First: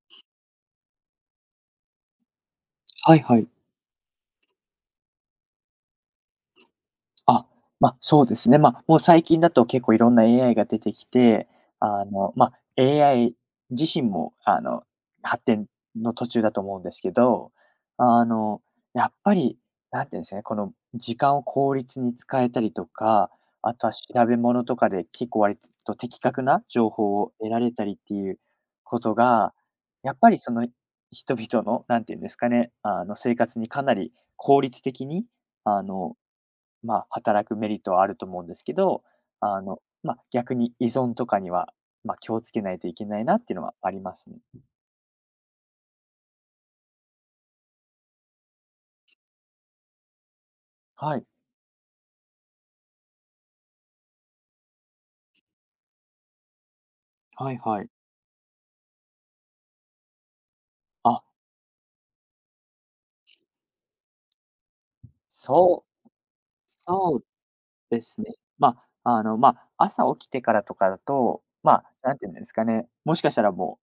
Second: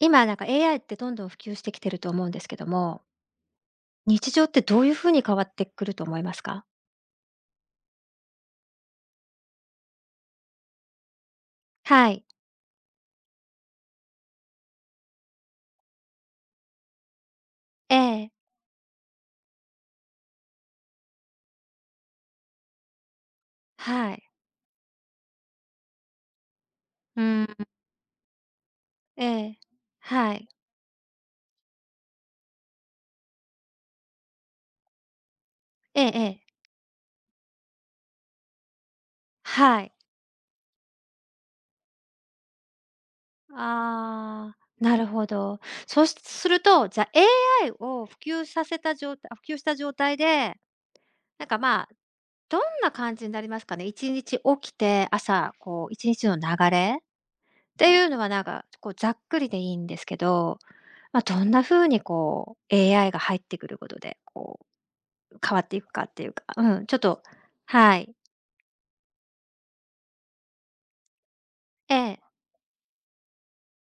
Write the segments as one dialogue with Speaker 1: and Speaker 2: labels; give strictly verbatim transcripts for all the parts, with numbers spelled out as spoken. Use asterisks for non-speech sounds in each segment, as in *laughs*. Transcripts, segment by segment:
Speaker 1: 今なんか エーアイ ってどんどん普及してきてると思うんですけども、
Speaker 2: はいはい。
Speaker 1: 日常ってどういうふうに変わってくると思いますか？
Speaker 2: あ、ま、そうですね。ま、もう最近だと結構いろんな エーアイ が出てきて、あ
Speaker 1: はい。
Speaker 2: の、ま、エーアイ 自身も、あの、発展の途中だと思うんですけど、
Speaker 1: え
Speaker 2: あ
Speaker 1: え、
Speaker 2: の、やっぱり、なんていうんですかね、この時間を効率に使えたりとか、あとは
Speaker 1: は
Speaker 2: 調
Speaker 1: い。
Speaker 2: べ物とかで結構割と的確な情
Speaker 1: う
Speaker 2: 報を
Speaker 1: ー
Speaker 2: 得ら
Speaker 1: ん。
Speaker 2: れたりっていうこと
Speaker 1: え
Speaker 2: が、
Speaker 1: え、
Speaker 2: やっぱ
Speaker 1: は
Speaker 2: り
Speaker 1: い。
Speaker 2: その人々の、なんていうんですかね、あの、生活にかなり効率的に、あ
Speaker 1: ええ
Speaker 2: の
Speaker 1: ええ、
Speaker 2: まあ、働くメリットはあると思うんですけど、あの、
Speaker 1: はい。
Speaker 2: まあ、逆に依存とかには、まあ、気をつけないといけないなっていうのはありますね。
Speaker 1: ああ、なるほど。そうしすると、じゃ、エーアイ を普及させた状態、普及した状態で、
Speaker 2: はい、
Speaker 1: なんか、まあ、どんな感じになりますかね？いちにち起きて、朝、こう、いちにちの流れっ
Speaker 2: はいは
Speaker 1: て
Speaker 2: い。
Speaker 1: いうのは、なんか、こう、ざっくりでいいんですけど、ま
Speaker 2: あ、
Speaker 1: あ、どんな風にこう エーアイ が入ってくることで、こう変わってい
Speaker 2: そ
Speaker 1: く
Speaker 2: う、
Speaker 1: かっていうか、うん、ちょっ
Speaker 2: そ
Speaker 1: と。
Speaker 2: う
Speaker 1: は
Speaker 2: で
Speaker 1: い。
Speaker 2: すね。まあ、あの、まあ、朝起きてからとかだと、ま
Speaker 1: え
Speaker 2: あ、なん
Speaker 1: え、
Speaker 2: ていうんですかね、もしかしたらも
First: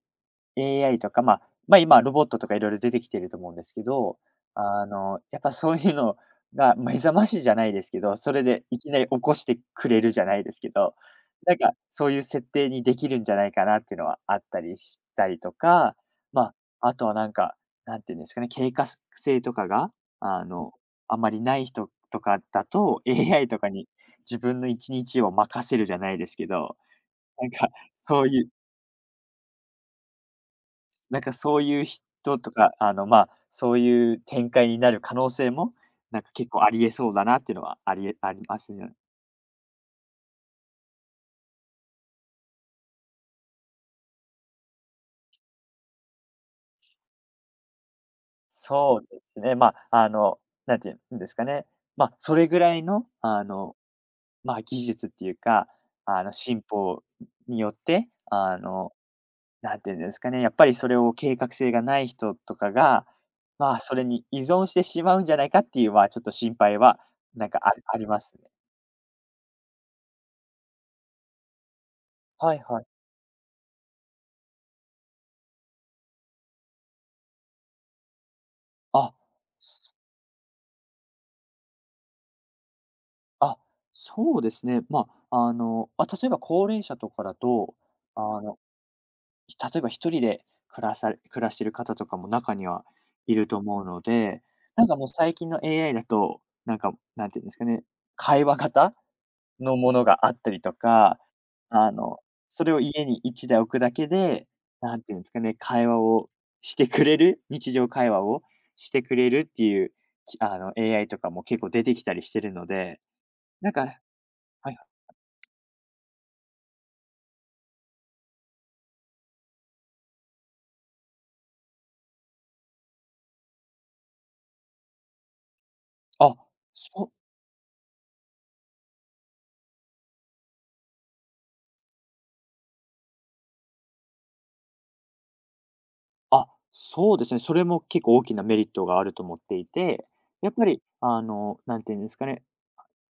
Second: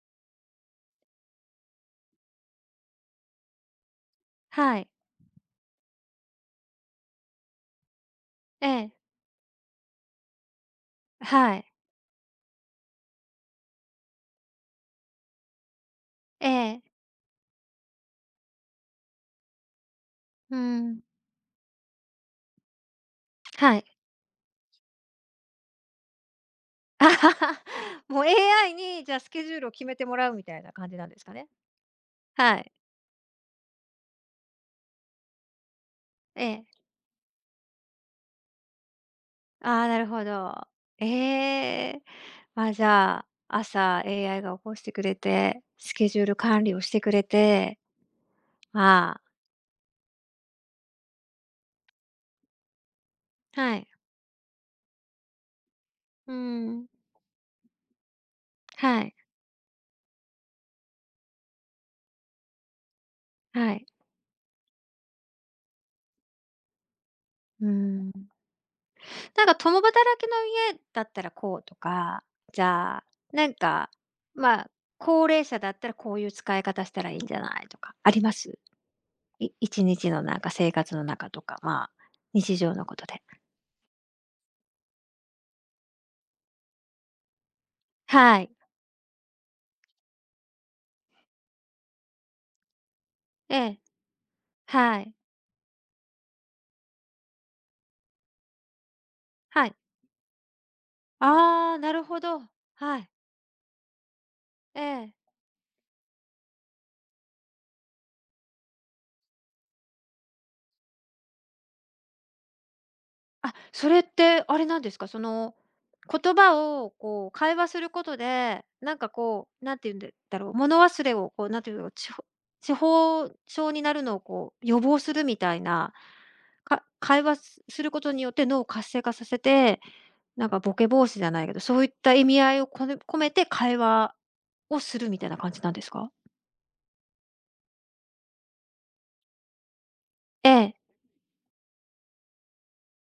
Speaker 2: う エーアイ とか、まあ、ま、今ロボットとかいろいろ出てきてると思うんですけど、
Speaker 1: は
Speaker 2: あ
Speaker 1: い、
Speaker 2: の、やっぱそういうのが目覚ましじゃないですけど、それで
Speaker 1: え
Speaker 2: いき
Speaker 1: え、
Speaker 2: なり起こしてくれるじゃないですけど、
Speaker 1: は
Speaker 2: なん
Speaker 1: い、
Speaker 2: かそういう設定にできるんじゃないかなっていうのはあったりしたりとか、
Speaker 1: え
Speaker 2: ま
Speaker 1: え、
Speaker 2: あ、あとはなんか、何て言うんですかね、計画性とかが、あ
Speaker 1: う
Speaker 2: の、
Speaker 1: ん、
Speaker 2: あまりない人とかだと、エーアイ とか
Speaker 1: は
Speaker 2: に
Speaker 1: い。
Speaker 2: 自分の一日を任せるじゃないですけど、
Speaker 1: *laughs* あは
Speaker 2: なん
Speaker 1: は。
Speaker 2: か
Speaker 1: も
Speaker 2: そ
Speaker 1: う
Speaker 2: ういう
Speaker 1: エーアイ にじゃあスケジュールを決めてもらうみたいな感じなんで
Speaker 2: なん
Speaker 1: すか
Speaker 2: か
Speaker 1: ね？
Speaker 2: そういう人と
Speaker 1: はい、
Speaker 2: か、あの、まあ、そういう展開になる可能性も、なんか
Speaker 1: え
Speaker 2: 結構あ
Speaker 1: え。
Speaker 2: りえそうだなっていうのはありえありますね。
Speaker 1: ああ、なるほど。ええ。ま、じゃあ、朝 エーアイ が起こしてくれて、スケジュール管理をしてくれて、
Speaker 2: そう
Speaker 1: ま
Speaker 2: で
Speaker 1: あ。
Speaker 2: すね、まあ、あの、なんていうんですかね、まあ、それぐらいの、あ
Speaker 1: は
Speaker 2: の、
Speaker 1: い、
Speaker 2: まあ、技術っていうか、あの、
Speaker 1: う
Speaker 2: 進
Speaker 1: ん、
Speaker 2: 歩によって、あの、
Speaker 1: はい、
Speaker 2: なんていうんですかね、やっぱりそれを計画性がない人とかが、
Speaker 1: は
Speaker 2: まあ、
Speaker 1: い。
Speaker 2: それに依存してしまうんじゃないかっていう、まあ、ちょっと心配は、なんか
Speaker 1: う
Speaker 2: ああり
Speaker 1: ーん。
Speaker 2: ますね。
Speaker 1: なんか共働きの家だったらこうとか、
Speaker 2: はい
Speaker 1: じ
Speaker 2: はい。
Speaker 1: ゃあ、なんか、まあ、高齢者だったらこういう使い方したらいいんじゃないとか、あります？
Speaker 2: あ、
Speaker 1: い一日のなんか生活の中とか、まあ、日常のことで。
Speaker 2: あ、そうですね。まあ、あの、まあ、例えば高齢者とかだと、あ
Speaker 1: はい。
Speaker 2: の、例えば一人で暮らされ暮らしてる方とかも中にはいる
Speaker 1: え
Speaker 2: と
Speaker 1: え、
Speaker 2: 思うので、なんか
Speaker 1: は
Speaker 2: もう
Speaker 1: い。
Speaker 2: 最近の エーアイ だと、なんか、なんていうんですかね、会話型
Speaker 1: はい。
Speaker 2: のものがあったりとか、
Speaker 1: ああ、
Speaker 2: あ
Speaker 1: なる
Speaker 2: の、
Speaker 1: ほど。
Speaker 2: それを
Speaker 1: は
Speaker 2: 家
Speaker 1: い。
Speaker 2: にいちだい置くだけで、
Speaker 1: え
Speaker 2: なんていうんで
Speaker 1: え。
Speaker 2: すかね、会話をしてくれる、日常会話をしてくれるっていう、きあの、エーアイ とかも結構出てきたりしてるので、
Speaker 1: あ、
Speaker 2: なん
Speaker 1: それ
Speaker 2: か
Speaker 1: ってあれ
Speaker 2: はい
Speaker 1: なんですか、その、言葉をこう会話することで、なんかこう、なんて言うんだろう、物忘れをこうなんて言うの、ちほ痴呆症になるのをこう予防するみたいな、
Speaker 2: あ、
Speaker 1: か
Speaker 2: そ
Speaker 1: 会話すすることによって脳を活性化させて、なんかボケ防止じゃないけど、そういった意味合いをこね込めて会話をするみたいな感じなんですか？
Speaker 2: あ、そうですね。それも結構大きなメリットがあると思っていて、
Speaker 1: え
Speaker 2: やっぱ
Speaker 1: え、
Speaker 2: り、あの、なんていうんですかね、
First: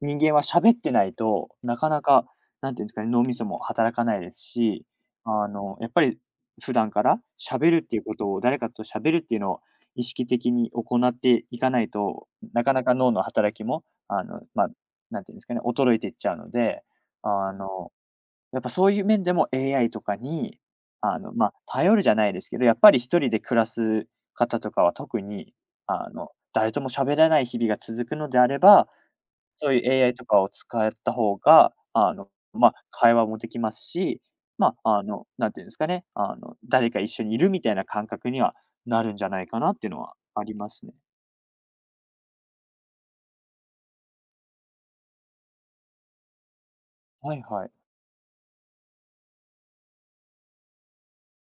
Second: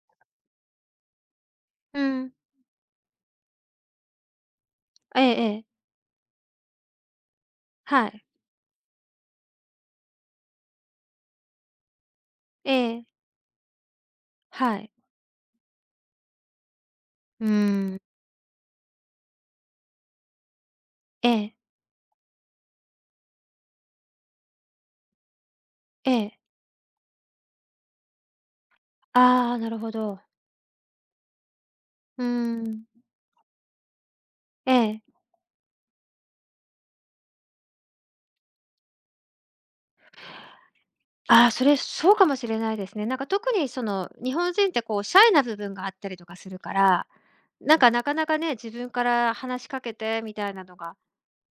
Speaker 2: 人間は喋ってないと、なか
Speaker 1: う
Speaker 2: なか、
Speaker 1: ん、
Speaker 2: なんていうんですかね、脳みそも働かないですし、
Speaker 1: えええ
Speaker 2: あ
Speaker 1: え、
Speaker 2: の、やっぱり普段から喋るっていう
Speaker 1: は
Speaker 2: こ
Speaker 1: い、
Speaker 2: とを、誰かと喋るっていうのを意識的に行っていかないと、な
Speaker 1: え
Speaker 2: かなか
Speaker 1: え、
Speaker 2: 脳の働きも、あの、まあ、
Speaker 1: はい、
Speaker 2: なんていうんですかね、衰えていっちゃうので、
Speaker 1: うー
Speaker 2: あの
Speaker 1: ん、
Speaker 2: やっぱそういう面でも エーアイ とかに、あ
Speaker 1: え
Speaker 2: の、まあ、
Speaker 1: え、
Speaker 2: 頼るじゃないですけど、やっぱり一人で暮らす方とかは特に、あ
Speaker 1: え
Speaker 2: の、
Speaker 1: え、
Speaker 2: 誰とも喋らない日々が続くのであれば、
Speaker 1: ああ、な
Speaker 2: そうい
Speaker 1: るほ
Speaker 2: う エーアイ
Speaker 1: ど。
Speaker 2: とかを使った方が、あ
Speaker 1: うー
Speaker 2: の、まあ、
Speaker 1: ん、
Speaker 2: 会話もできますし、
Speaker 1: え
Speaker 2: まあ、
Speaker 1: え。
Speaker 2: あの、なんていうんですかね、あの、誰か一緒にいるみたいな感覚にはなるんじゃないかなっていうのはありますね。
Speaker 1: ああ、それ、そうかもしれないですね。なんか特にその、日本人ってこうシャイな部分があったりとかするから、
Speaker 2: はいはい。
Speaker 1: なんかなかなかね、自分から話しかけてみたいなのが、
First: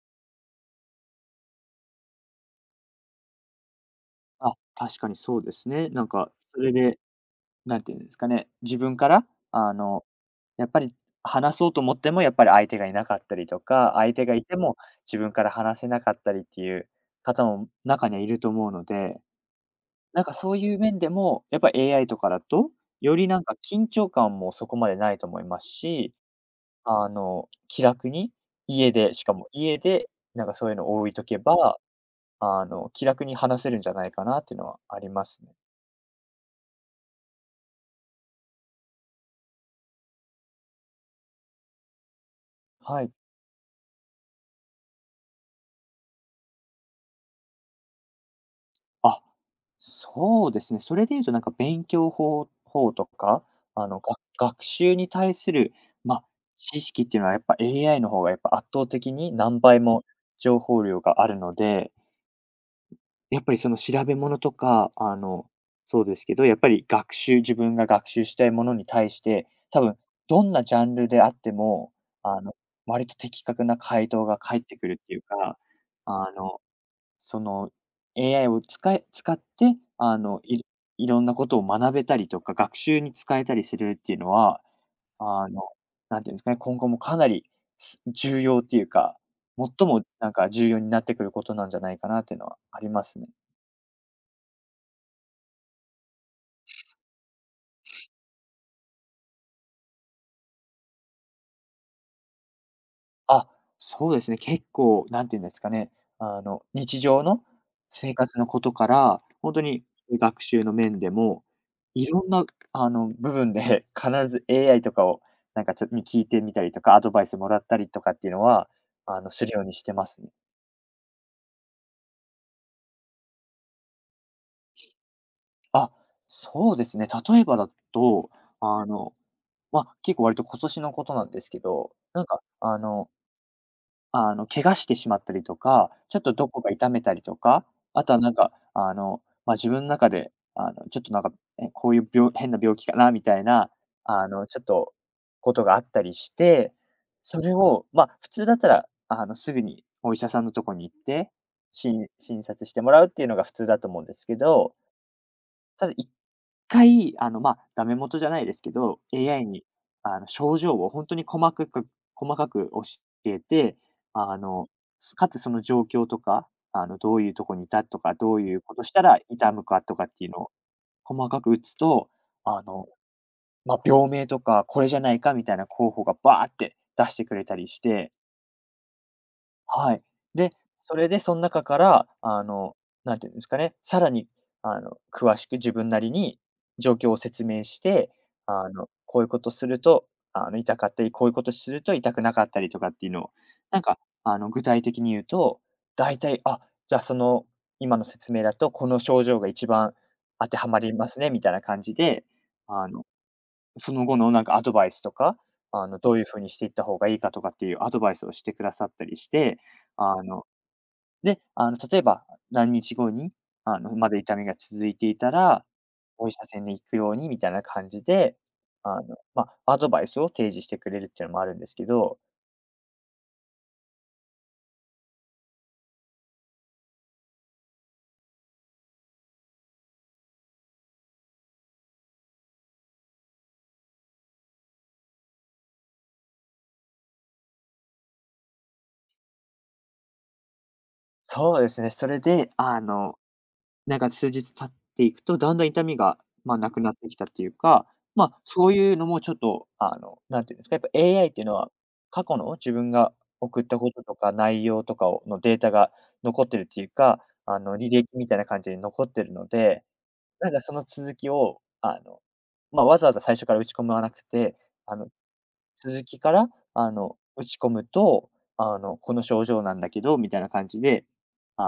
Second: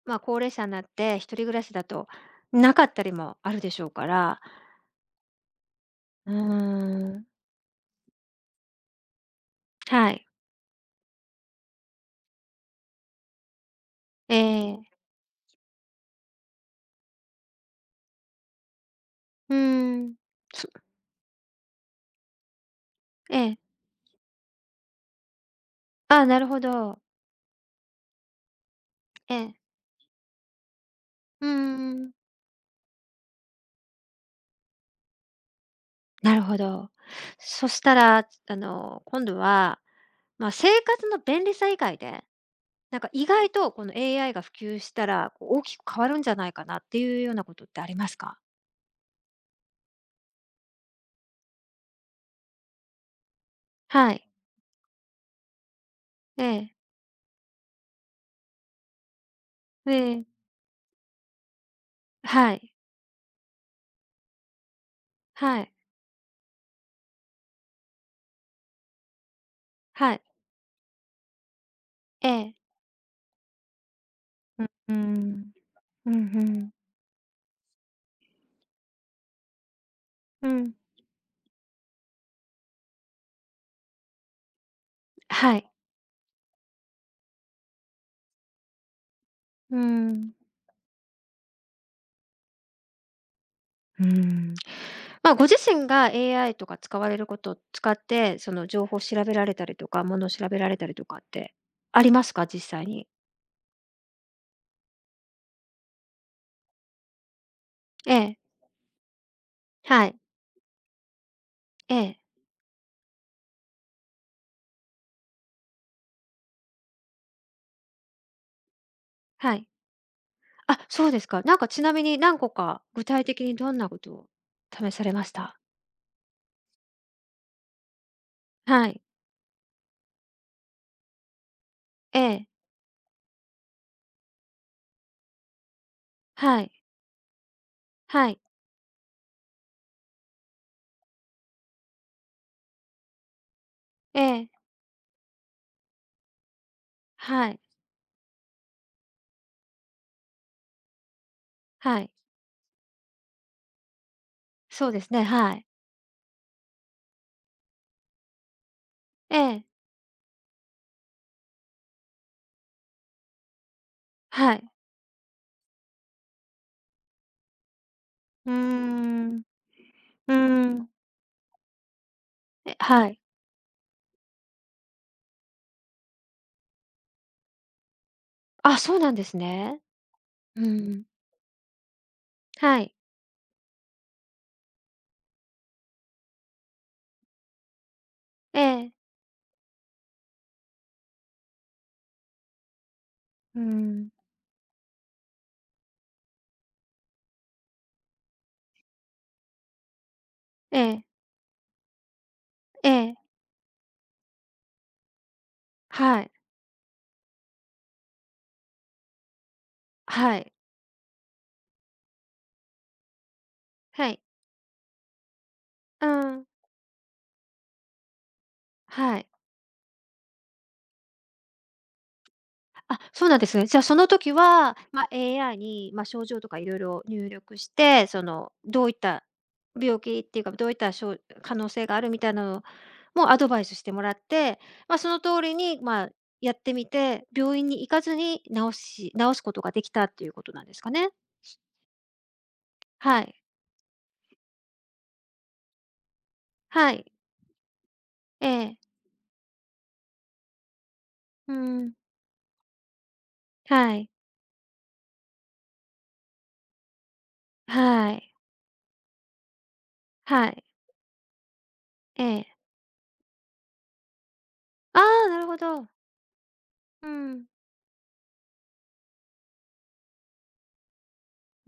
Speaker 1: まあ、高齢者になって一人暮らしだとなかったりもあるでしょうから、
Speaker 2: あ、確かにそうですね。なん
Speaker 1: う
Speaker 2: か
Speaker 1: ー
Speaker 2: それで、
Speaker 1: ん、
Speaker 2: なんていうんですかね、自分から、あの
Speaker 1: はい、
Speaker 2: やっぱり話そうと思っても、やっぱり相手がいなかったりとか、相手
Speaker 1: え
Speaker 2: がいても
Speaker 1: え、
Speaker 2: 自分から話せなかったりっていう方も中にはいると思うので、
Speaker 1: うーん、
Speaker 2: なんかそう
Speaker 1: そ
Speaker 2: いう面でも、やっぱ エーアイ とかだと、より
Speaker 1: え
Speaker 2: なんか
Speaker 1: え、
Speaker 2: 緊張感もそこまでないと思いますし、
Speaker 1: ああ、なるほど。
Speaker 2: あの、気楽に家で、しか
Speaker 1: え
Speaker 2: も
Speaker 1: え、
Speaker 2: 家でなんかそういうのを置いとけ
Speaker 1: うー
Speaker 2: ば、
Speaker 1: ん、
Speaker 2: あの、気楽に話せるんじゃないかなっていうのはありますね。
Speaker 1: なるほど。そしたら、あの、今度は、まあ、生活の便利さ以外でなん
Speaker 2: は
Speaker 1: か
Speaker 2: い。
Speaker 1: 意外とこの エーアイ が普及したら、こう大きく変わるんじゃないかなっていうようなことってありますか？
Speaker 2: あ、そうですね。それで言うとなんか勉強法法とか、あの、
Speaker 1: は
Speaker 2: 学
Speaker 1: い。
Speaker 2: 学習に対する、まあ、
Speaker 1: ええ、
Speaker 2: 知識っていうのはやっぱ エーアイ の方がやっぱ圧倒的に何倍
Speaker 1: え
Speaker 2: も
Speaker 1: え、
Speaker 2: 情報量があるので、
Speaker 1: はい、
Speaker 2: やっぱりその調べ物とか、あの、
Speaker 1: はい、
Speaker 2: そうですけど、やっぱり学習自分が学習したいものに対して、多分
Speaker 1: はい、
Speaker 2: どんなジャンルであっても、
Speaker 1: え
Speaker 2: あ
Speaker 1: え。
Speaker 2: の、割と的確な回答が返
Speaker 1: う
Speaker 2: ってくるっていう
Speaker 1: ん。
Speaker 2: か、
Speaker 1: うんう
Speaker 2: あの
Speaker 1: ん。
Speaker 2: その エーアイ を使い使って、あの、
Speaker 1: う
Speaker 2: い
Speaker 1: ん、
Speaker 2: いろんなことを学べたりとか、学習に使えたりするっていうのは、あ
Speaker 1: は
Speaker 2: の、
Speaker 1: い、
Speaker 2: なんていうんですかね、今後もかなり、す重要っていうか、
Speaker 1: う
Speaker 2: 最もな
Speaker 1: ん。
Speaker 2: んか重要になってくることなんじゃないかなっていうのはありますね。
Speaker 1: うん。まあ、ご自身が エーアイ とか使われることを使って、その情報を調べられたりとか、ものを調べられたりとかってありますか？実際に。
Speaker 2: あ、そうですね、結構、なんていうんですかね、あの、日常の
Speaker 1: え
Speaker 2: 生
Speaker 1: え、
Speaker 2: 活のことから、本当に
Speaker 1: はい、
Speaker 2: 学習の面でも、
Speaker 1: え
Speaker 2: い
Speaker 1: え、
Speaker 2: ろんな、あの、部分で *laughs* 必ず エーアイ とかを、なんか、ちょっとに聞いてみたりとか、アドバイスもらったりとかっていうのは、あの、する
Speaker 1: は
Speaker 2: よう
Speaker 1: い。
Speaker 2: にしてますね。
Speaker 1: あ、そうですか。なんかちなみに何個か、具体的にどんなことを試されました。
Speaker 2: あ、そうですね。例えばだと、あ
Speaker 1: はい。
Speaker 2: の、まあ、結構割と今年のことなんですけど、
Speaker 1: え
Speaker 2: なんか、
Speaker 1: え。
Speaker 2: あのあの、怪我してしまったりとか、ちょっとど
Speaker 1: は
Speaker 2: こ
Speaker 1: い。
Speaker 2: か痛めたりとか、あとは
Speaker 1: は
Speaker 2: なん
Speaker 1: い。
Speaker 2: か、あの、まあ、自分の中で、あの、ちょっとなんか、え、こういう病変な病気かなみたいな、
Speaker 1: え
Speaker 2: あの、
Speaker 1: え。
Speaker 2: ちょっとことがあったりして、そ
Speaker 1: は
Speaker 2: れ
Speaker 1: い。
Speaker 2: を、ま、あ普通だったら、あの、すぐにお医者さんのとこに行って、し
Speaker 1: は
Speaker 2: ん
Speaker 1: い。
Speaker 2: 診察してもらうっていうのが普通だと思うんですけど、
Speaker 1: そうですね。はい。
Speaker 2: ただいっかい、あの、まあ、ダメ元じゃないですけど、
Speaker 1: え
Speaker 2: エーアイ
Speaker 1: え。
Speaker 2: に、あの、症状を本当に細かく細かく教えて、あ
Speaker 1: は
Speaker 2: の、
Speaker 1: い。
Speaker 2: すかつその状況とか、あの、どういうとこにいたとか、どう
Speaker 1: うー
Speaker 2: いうことしたら
Speaker 1: ん。う
Speaker 2: 痛むかとかっていうのを
Speaker 1: ーん。
Speaker 2: 細かく打つと、あ
Speaker 1: え、
Speaker 2: の、
Speaker 1: はい。
Speaker 2: まあ、病名とか、これじゃないかみたいな候補がバーって出してくれたりして、
Speaker 1: あ、そうなんですね。
Speaker 2: はい。で、
Speaker 1: う
Speaker 2: そ
Speaker 1: ん。
Speaker 2: れでその中から、あの、
Speaker 1: はい。
Speaker 2: なんていうんですかね、さらに、あの、詳しく自分なりに状況を説明して、
Speaker 1: え
Speaker 2: あの、
Speaker 1: え。
Speaker 2: こういうことすると、あの、痛かったり、こういうことすると痛くなかったりとかっていうのを、
Speaker 1: うー
Speaker 2: なんか、
Speaker 1: ん。
Speaker 2: あの、具体的に言うと、大体、あ、じゃあその、今の説明だと、この症状が一番当ては
Speaker 1: え
Speaker 2: まり
Speaker 1: え。
Speaker 2: ますね、みたいな感じで、あ
Speaker 1: え
Speaker 2: の
Speaker 1: え。
Speaker 2: その後のなんかアドバイスとか、あの、どう
Speaker 1: は
Speaker 2: いう
Speaker 1: い。
Speaker 2: 風にしていった方がいいかとかっていうアドバイスをしてくださったりして、あ
Speaker 1: は
Speaker 2: の、
Speaker 1: い。
Speaker 2: で、あの、例えば何日後に、あの、ま
Speaker 1: は
Speaker 2: だ
Speaker 1: い。
Speaker 2: 痛みが続いていたら、
Speaker 1: う
Speaker 2: お医者
Speaker 1: ん。
Speaker 2: さんに行くようにみたいな感じで、あの、
Speaker 1: はい。
Speaker 2: まあ、アドバイスを提示してくれるっていうのもあるんですけど、
Speaker 1: あ、そうなんですね。じゃあ、その時は、まあ、エーアイ に、まあ、症状とかいろいろ入力して、その、どういった病気っていうか、どういったしょう可能性があるみたいなのもアドバイスしてもらって、まあ、その通りに、まあ、やってみて、病院に行かずに治し治すことができたっていうことなんですかね？
Speaker 2: そうですね、それで、あの
Speaker 1: はい。
Speaker 2: なんか数日経っていくと、だんだん痛みが、まあ、なく
Speaker 1: は
Speaker 2: なって
Speaker 1: い。
Speaker 2: きたっていうか、まあ、
Speaker 1: え
Speaker 2: そう
Speaker 1: え。
Speaker 2: いうのもちょっと、あの、なんていうんですか、やっぱ エーアイ っていう
Speaker 1: う
Speaker 2: のは、
Speaker 1: ん。
Speaker 2: 過去の自分が送ったこ
Speaker 1: は
Speaker 2: と
Speaker 1: い。
Speaker 2: とか内容とかをのデータが残ってるっていうか、あの、履歴
Speaker 1: は
Speaker 2: み
Speaker 1: い。
Speaker 2: たいな感じで残ってるので、
Speaker 1: は
Speaker 2: なんか
Speaker 1: い。
Speaker 2: その続きを、あの、
Speaker 1: ええ。
Speaker 2: まあ、わざわざ最初から打ち込まなくて、あ
Speaker 1: あ
Speaker 2: の、
Speaker 1: あ、なるほど。
Speaker 2: 続きから、あ
Speaker 1: う
Speaker 2: の、
Speaker 1: ん。
Speaker 2: 打ち込むと、あの、この症状なんだけどみたいな感じで、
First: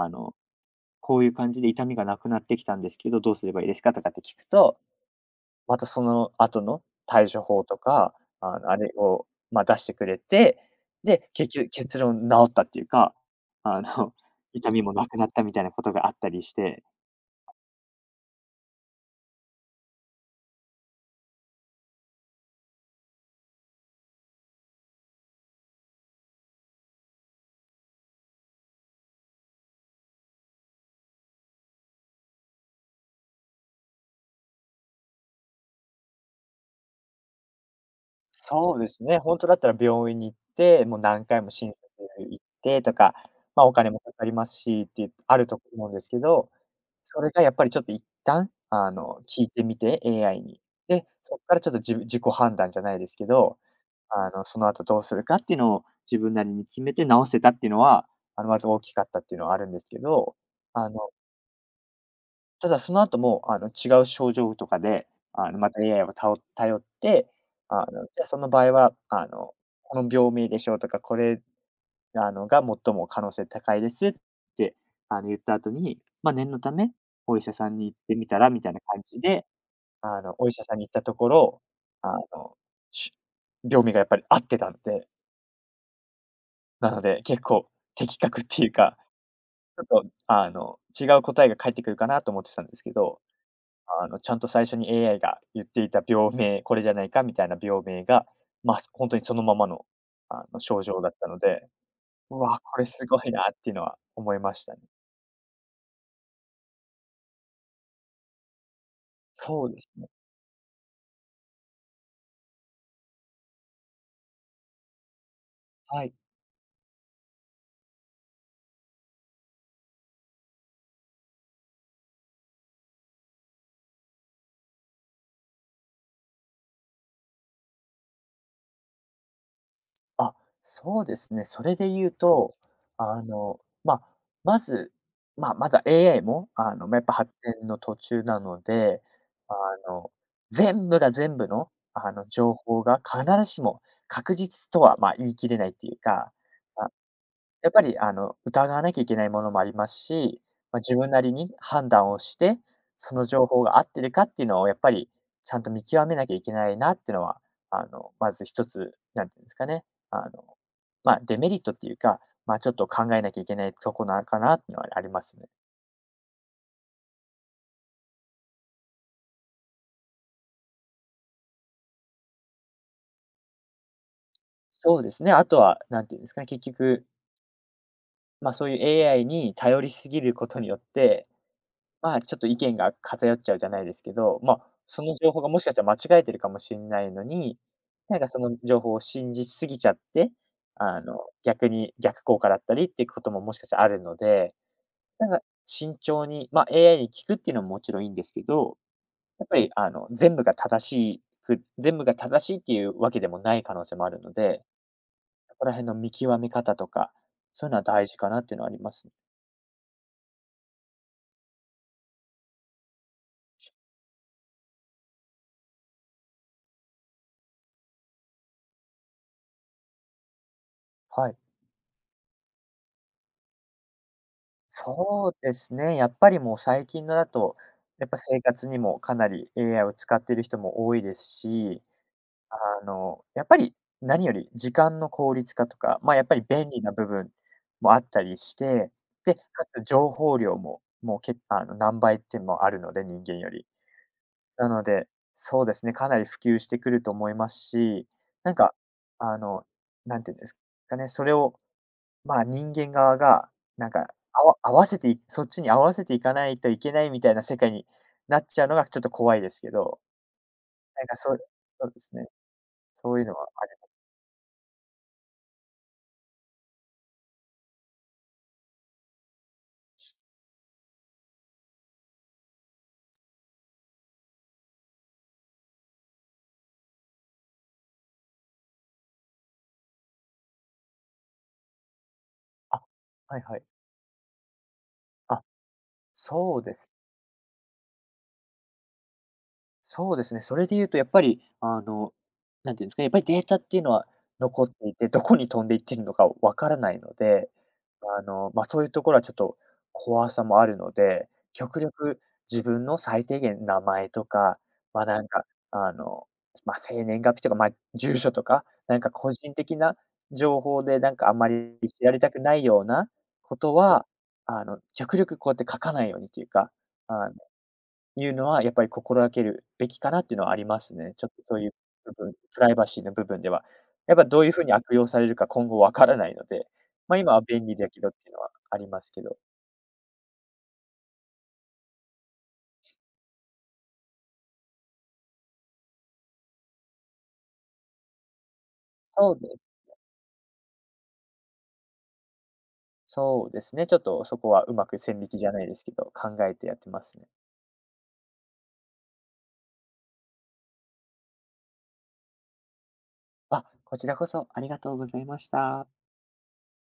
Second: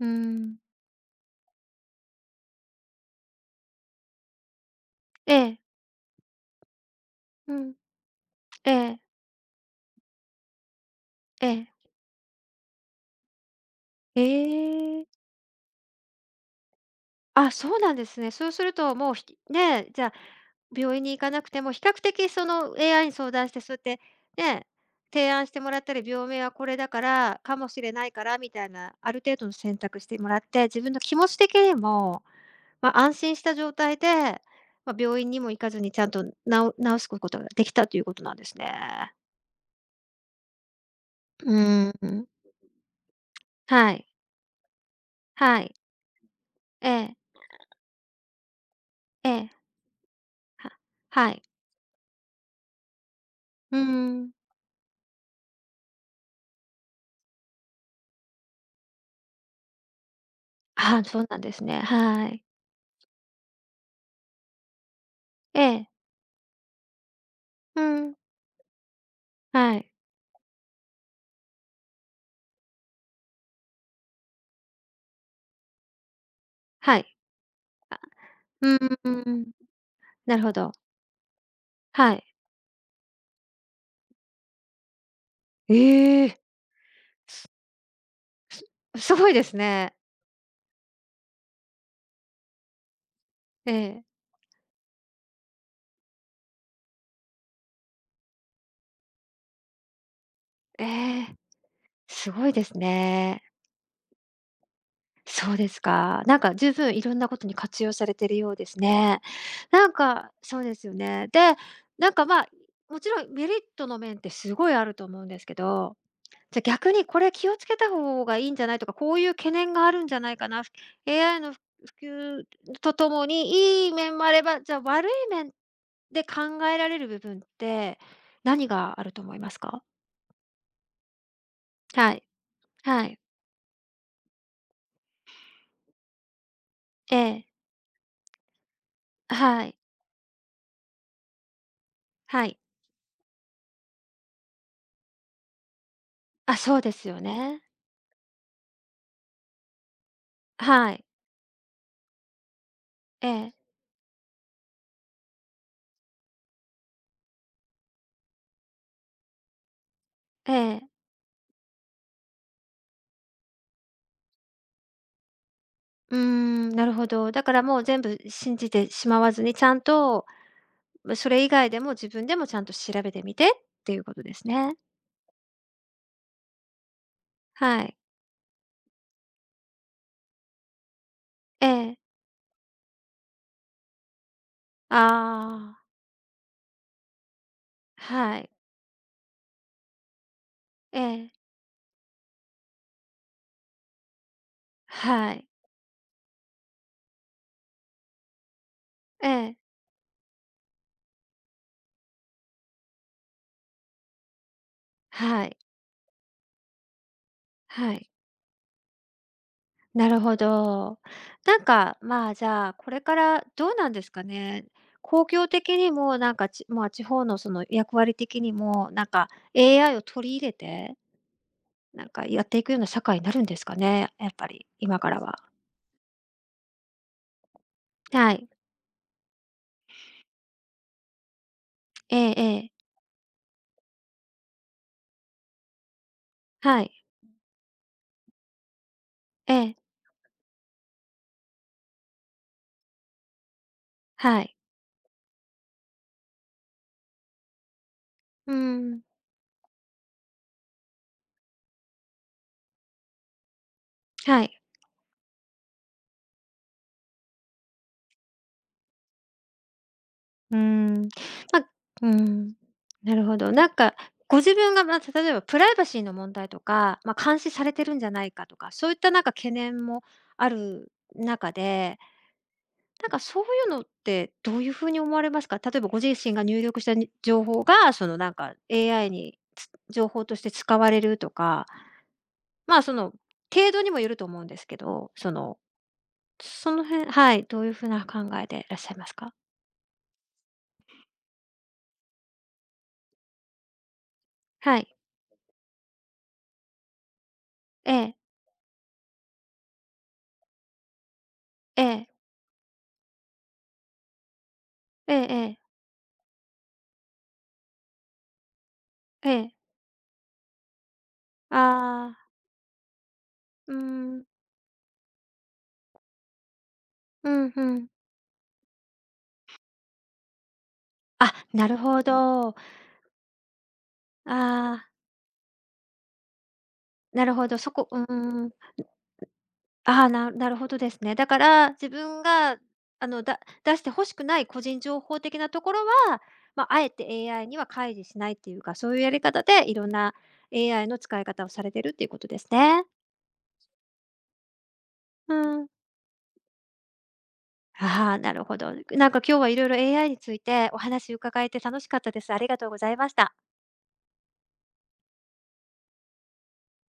Speaker 1: う
Speaker 2: の
Speaker 1: ん。
Speaker 2: こういう感じで痛みがなくなってきたんですけど、どうすればいいですかとかって聞くと、
Speaker 1: ええ。
Speaker 2: またその後の対処
Speaker 1: う
Speaker 2: 法
Speaker 1: ん。
Speaker 2: とか、あ
Speaker 1: え
Speaker 2: の、あれ
Speaker 1: え。
Speaker 2: を、まあ、出してくれて、で、
Speaker 1: え
Speaker 2: 結局
Speaker 1: え。
Speaker 2: 結論治ったっていうか、あの、*laughs* 痛みも
Speaker 1: え
Speaker 2: なく
Speaker 1: え。
Speaker 2: なったみたいなことがあったりして、
Speaker 1: あ、そうなんですね。そうするともう、ひきね、じゃあ、病院に行かなくても比較的その エーアイ に相談して、そうやってね、提案してもらったり、病名はこれだから、かもしれないからみたいな、ある程度の選択してもらって、自分の気持ち的にも、ま、安心した状態で、ま、病院にも行かずにちゃんとなお治すこことができたということなんです
Speaker 2: そうです
Speaker 1: ね。
Speaker 2: ね、本当だったら病院に行って、もう何回
Speaker 1: う
Speaker 2: も診察
Speaker 1: ーん。
Speaker 2: 行ってとか、ま、お
Speaker 1: は
Speaker 2: 金も
Speaker 1: い、
Speaker 2: かかりますしってある
Speaker 1: は
Speaker 2: と
Speaker 1: い。
Speaker 2: 思うんですけど、
Speaker 1: ええ、
Speaker 2: それがやっぱりちょっと一旦、あの、
Speaker 1: え
Speaker 2: 聞い
Speaker 1: え、
Speaker 2: てみて、エーアイ に。
Speaker 1: は
Speaker 2: で、
Speaker 1: は
Speaker 2: そこ
Speaker 1: い。
Speaker 2: からちょっと自分自己判断じゃないですけど、
Speaker 1: うー
Speaker 2: あ
Speaker 1: ん。
Speaker 2: の、その後どうするかっていうのを自分なりに決めて直せたっていうのは、あの、まず大きかったっていうのはあるんですけど、あ
Speaker 1: ああ、
Speaker 2: の
Speaker 1: そうなんですね。はい。
Speaker 2: ただその後も、あの、違う症状とかで、あの、
Speaker 1: え
Speaker 2: また
Speaker 1: え。
Speaker 2: エーアイ をたお頼って、あ
Speaker 1: う
Speaker 2: の、
Speaker 1: ん、
Speaker 2: じゃ、その場合は、あの、
Speaker 1: はい。
Speaker 2: この病名でしょうとか、これ、あの、が最も可能性高いですって、あの、言った後に、まあ、念のため、
Speaker 1: はい。
Speaker 2: お医者さんに行
Speaker 1: あ、
Speaker 2: ってみたらみたい
Speaker 1: うん
Speaker 2: な感
Speaker 1: う
Speaker 2: じ
Speaker 1: んう
Speaker 2: で、
Speaker 1: ん。
Speaker 2: あの、
Speaker 1: なる
Speaker 2: お
Speaker 1: ほ
Speaker 2: 医者
Speaker 1: ど。
Speaker 2: さんに行ったところ、
Speaker 1: は
Speaker 2: あ
Speaker 1: い。
Speaker 2: の、し病名がやっぱり合ってたんで、
Speaker 1: ええ、
Speaker 2: なので、結
Speaker 1: す
Speaker 2: 構的確っていうか、
Speaker 1: すごいです
Speaker 2: ちょっ
Speaker 1: ね。
Speaker 2: と、あの、違う答えが返ってくるかなと思ってたんですけど、
Speaker 1: ええ。
Speaker 2: あの、ちゃんと最初に エーアイ が言っていた病名、これじゃないかみたいな病名が、まあ、ほんとにそのままの、あの、症
Speaker 1: え
Speaker 2: 状だった
Speaker 1: え、
Speaker 2: ので、
Speaker 1: す
Speaker 2: う
Speaker 1: ごい
Speaker 2: わ、
Speaker 1: です
Speaker 2: これすごい
Speaker 1: ね。
Speaker 2: なっていうのは思いましたね。
Speaker 1: そうですか。なんか十分いろんなことに活用されてるようですね。
Speaker 2: そうで
Speaker 1: な
Speaker 2: す
Speaker 1: ん
Speaker 2: ね。
Speaker 1: か、そうですよね。で、なんか、ま、あもちろんメリットの面ってすごいあると思うんですけど。
Speaker 2: はい。
Speaker 1: じゃ、逆にこれ気をつけた方がいいんじゃないとか、こういう懸念があるんじゃないかな、ふ エーアイ のふ普及とともに、いい面もあれば、じゃあ悪い面で考えられる部分って、何があると思いますか？
Speaker 2: あ、そうですね。それで言
Speaker 1: は
Speaker 2: う
Speaker 1: い、
Speaker 2: と、
Speaker 1: はい、
Speaker 2: あの、まあ、まず、まあ、まだ エーアイ も、あの、ま、やっぱ
Speaker 1: え
Speaker 2: 発
Speaker 1: え、
Speaker 2: 展の途中なので、あ
Speaker 1: はい、
Speaker 2: の、全部が全部の、あの、
Speaker 1: は
Speaker 2: 情
Speaker 1: い。
Speaker 2: 報が必ずしも確実とは、まあ、言い切れないっていうか、
Speaker 1: あ、そう
Speaker 2: あ
Speaker 1: ですよね。
Speaker 2: やっぱりあの、疑わなきゃいけないものもありますし、まあ、
Speaker 1: は
Speaker 2: 自
Speaker 1: い、
Speaker 2: 分なりに判断をして、その
Speaker 1: え
Speaker 2: 情
Speaker 1: え、
Speaker 2: 報が合ってるかっていうのをやっぱりちゃんと見極めなきゃいけないなっていうのは、あの、まず一つ、なんていうんですかね、あの、
Speaker 1: ええ、
Speaker 2: まあ、デメリットっていうか、まあ、ちょっと考えなきゃいけないとこなのかなっていうのはありますね。
Speaker 1: うーん、なるほど。だからもう全部信じてしまわずに、ちゃんと、ま、それ以外でも自分でもちゃんと調べてみてっていうことですね。
Speaker 2: そうですね、あとはなんていうんですかね、結局、
Speaker 1: はい、
Speaker 2: まあ、そういう エーアイ に頼りすぎることによって、
Speaker 1: ええ。
Speaker 2: まあ、ちょっと意見が偏っちゃうじゃないですけど、まあ、その情報がもしか
Speaker 1: あ
Speaker 2: し
Speaker 1: あ、
Speaker 2: たら間違えてるかもしんないのに、なんか
Speaker 1: は
Speaker 2: そ
Speaker 1: い。
Speaker 2: の情報を信じすぎちゃって、
Speaker 1: え
Speaker 2: あの、
Speaker 1: え、
Speaker 2: 逆に逆効果だったりっていうことももしかしたらあるので、なん
Speaker 1: は
Speaker 2: か
Speaker 1: い。
Speaker 2: 慎重に、まあ、エーアイ に聞くっていうのももちろんいいんですけど、
Speaker 1: え
Speaker 2: やっ
Speaker 1: え、
Speaker 2: ぱりあの、全部が正しいく全部が正しいっていうわけでもない可能性もあるので、
Speaker 1: は
Speaker 2: そ
Speaker 1: い、
Speaker 2: こら辺の見極め方とか、そういうのは
Speaker 1: はい。
Speaker 2: 大事かなっていうのはありますね。
Speaker 1: なるほど。なんか、まあ、じゃあ、これからどうなんですかね。公共的にも、なんか、ちまあ、地方のその役割的にも、なんか エーアイ を取り入れて、
Speaker 2: はい。
Speaker 1: なんかやっていくような社会になるんですかね、やっぱり、今から
Speaker 2: そう
Speaker 1: は。
Speaker 2: ですね、やっぱりもう最近のだと、やっぱ
Speaker 1: は
Speaker 2: 生
Speaker 1: い。
Speaker 2: 活にもかなり エーアイ を使っている人も多いですし、
Speaker 1: えええ
Speaker 2: あ
Speaker 1: え。
Speaker 2: の、やっぱり何より時間の効率化とか、ま、やっぱり便
Speaker 1: は
Speaker 2: 利な
Speaker 1: い。
Speaker 2: 部分もあったりして、で、
Speaker 1: え
Speaker 2: か
Speaker 1: え、
Speaker 2: つ情報量も、もうけあの、何倍ってもあるので、人間より。
Speaker 1: はい。
Speaker 2: なので、そうですね、かなり普及してくると思いますし、
Speaker 1: う
Speaker 2: な
Speaker 1: ー
Speaker 2: んか、
Speaker 1: ん、
Speaker 2: あの、なんていうんですかね、それをまあ、人間側が、なんか、
Speaker 1: は
Speaker 2: あわ
Speaker 1: い。
Speaker 2: 合わせていそっちに合わせていかないといけないみたいな世界になっちゃうのがちょっと怖いですけど、
Speaker 1: うー
Speaker 2: なん
Speaker 1: ん、
Speaker 2: かそう
Speaker 1: ま、う
Speaker 2: そうで
Speaker 1: ー
Speaker 2: すね、
Speaker 1: ん、
Speaker 2: そ
Speaker 1: な
Speaker 2: うい
Speaker 1: る
Speaker 2: うの
Speaker 1: ほ
Speaker 2: は
Speaker 1: ど。
Speaker 2: あ
Speaker 1: なん
Speaker 2: る、
Speaker 1: か、ご自分が、ま、例えばプライバシーの問題とか、ま、監視されてるんじゃないかとか、そういったなんか懸念もある中で、なんかそういうのってどういう風に思われますか？例えばご自身が入力したに情報が、そのなんか エーアイ につ情報として使われるとか、ま、
Speaker 2: あ、
Speaker 1: その
Speaker 2: はいはい。
Speaker 1: 程度にもよると思うんですけど、そ
Speaker 2: あ、
Speaker 1: の、
Speaker 2: そう
Speaker 1: そ
Speaker 2: で
Speaker 1: の
Speaker 2: す、
Speaker 1: 辺はい、どういう風な考えでいらっしゃいますか？
Speaker 2: そうですね、それで言うとやっぱり、あの、なんていうんですかね、やっぱりデータっていうのは残っ
Speaker 1: はい。
Speaker 2: ていて、どこに飛んでいってるのかわからないので、
Speaker 1: ええ、
Speaker 2: あの、まあ、そういうところはちょっと怖さもあるので、極
Speaker 1: ええ、
Speaker 2: 力自分の最低限名前とか、まあ、
Speaker 1: え
Speaker 2: な
Speaker 1: え
Speaker 2: んか、
Speaker 1: ええ、
Speaker 2: あの、まあ、生年月日とか、まあ、住所とか、なんか
Speaker 1: え
Speaker 2: 個
Speaker 1: え。
Speaker 2: 人的な情報でなんかあんまり知ら
Speaker 1: あ
Speaker 2: れ
Speaker 1: あ、
Speaker 2: たくないようなこ
Speaker 1: うー
Speaker 2: とは、
Speaker 1: ん、
Speaker 2: あの、極力こうやって書かないようにというか、
Speaker 1: う
Speaker 2: あ
Speaker 1: んうん。
Speaker 2: いうのは、やっぱり心がけるべきかなっていうのはありますね。ちょっ
Speaker 1: あ、
Speaker 2: とそう
Speaker 1: な
Speaker 2: いう
Speaker 1: るほ
Speaker 2: 部分、
Speaker 1: ど。
Speaker 2: プライバシーの部分では。やっぱどういうふう
Speaker 1: あ
Speaker 2: に
Speaker 1: あ、
Speaker 2: 悪用されるか今後わからないので、ま、
Speaker 1: なる
Speaker 2: 今は
Speaker 1: ほど、
Speaker 2: 便
Speaker 1: そ
Speaker 2: 利
Speaker 1: こ
Speaker 2: だけ
Speaker 1: う
Speaker 2: どっていうの
Speaker 1: ーん。
Speaker 2: はありますけど。
Speaker 1: ああ、ななるほどですね。だから、自分があの、だ出して欲しくない個人情報的なところは、ま、あえて エーアイ には開示しないっていうか、そういうやり
Speaker 2: そう
Speaker 1: 方
Speaker 2: で
Speaker 1: で
Speaker 2: す
Speaker 1: いろんな エーアイ の使い方をされてるっていうことですね。
Speaker 2: そうですね、ちょっとそこはうまく線引
Speaker 1: う
Speaker 2: きじゃな
Speaker 1: ん。
Speaker 2: いですけど、考えてやってますね。
Speaker 1: ああ、なるほど。なんか今日はいろいろ エーアイ についてお話伺えて楽しかったです。ありがとうございました。
Speaker 2: あ、こちらこそありがとうございました。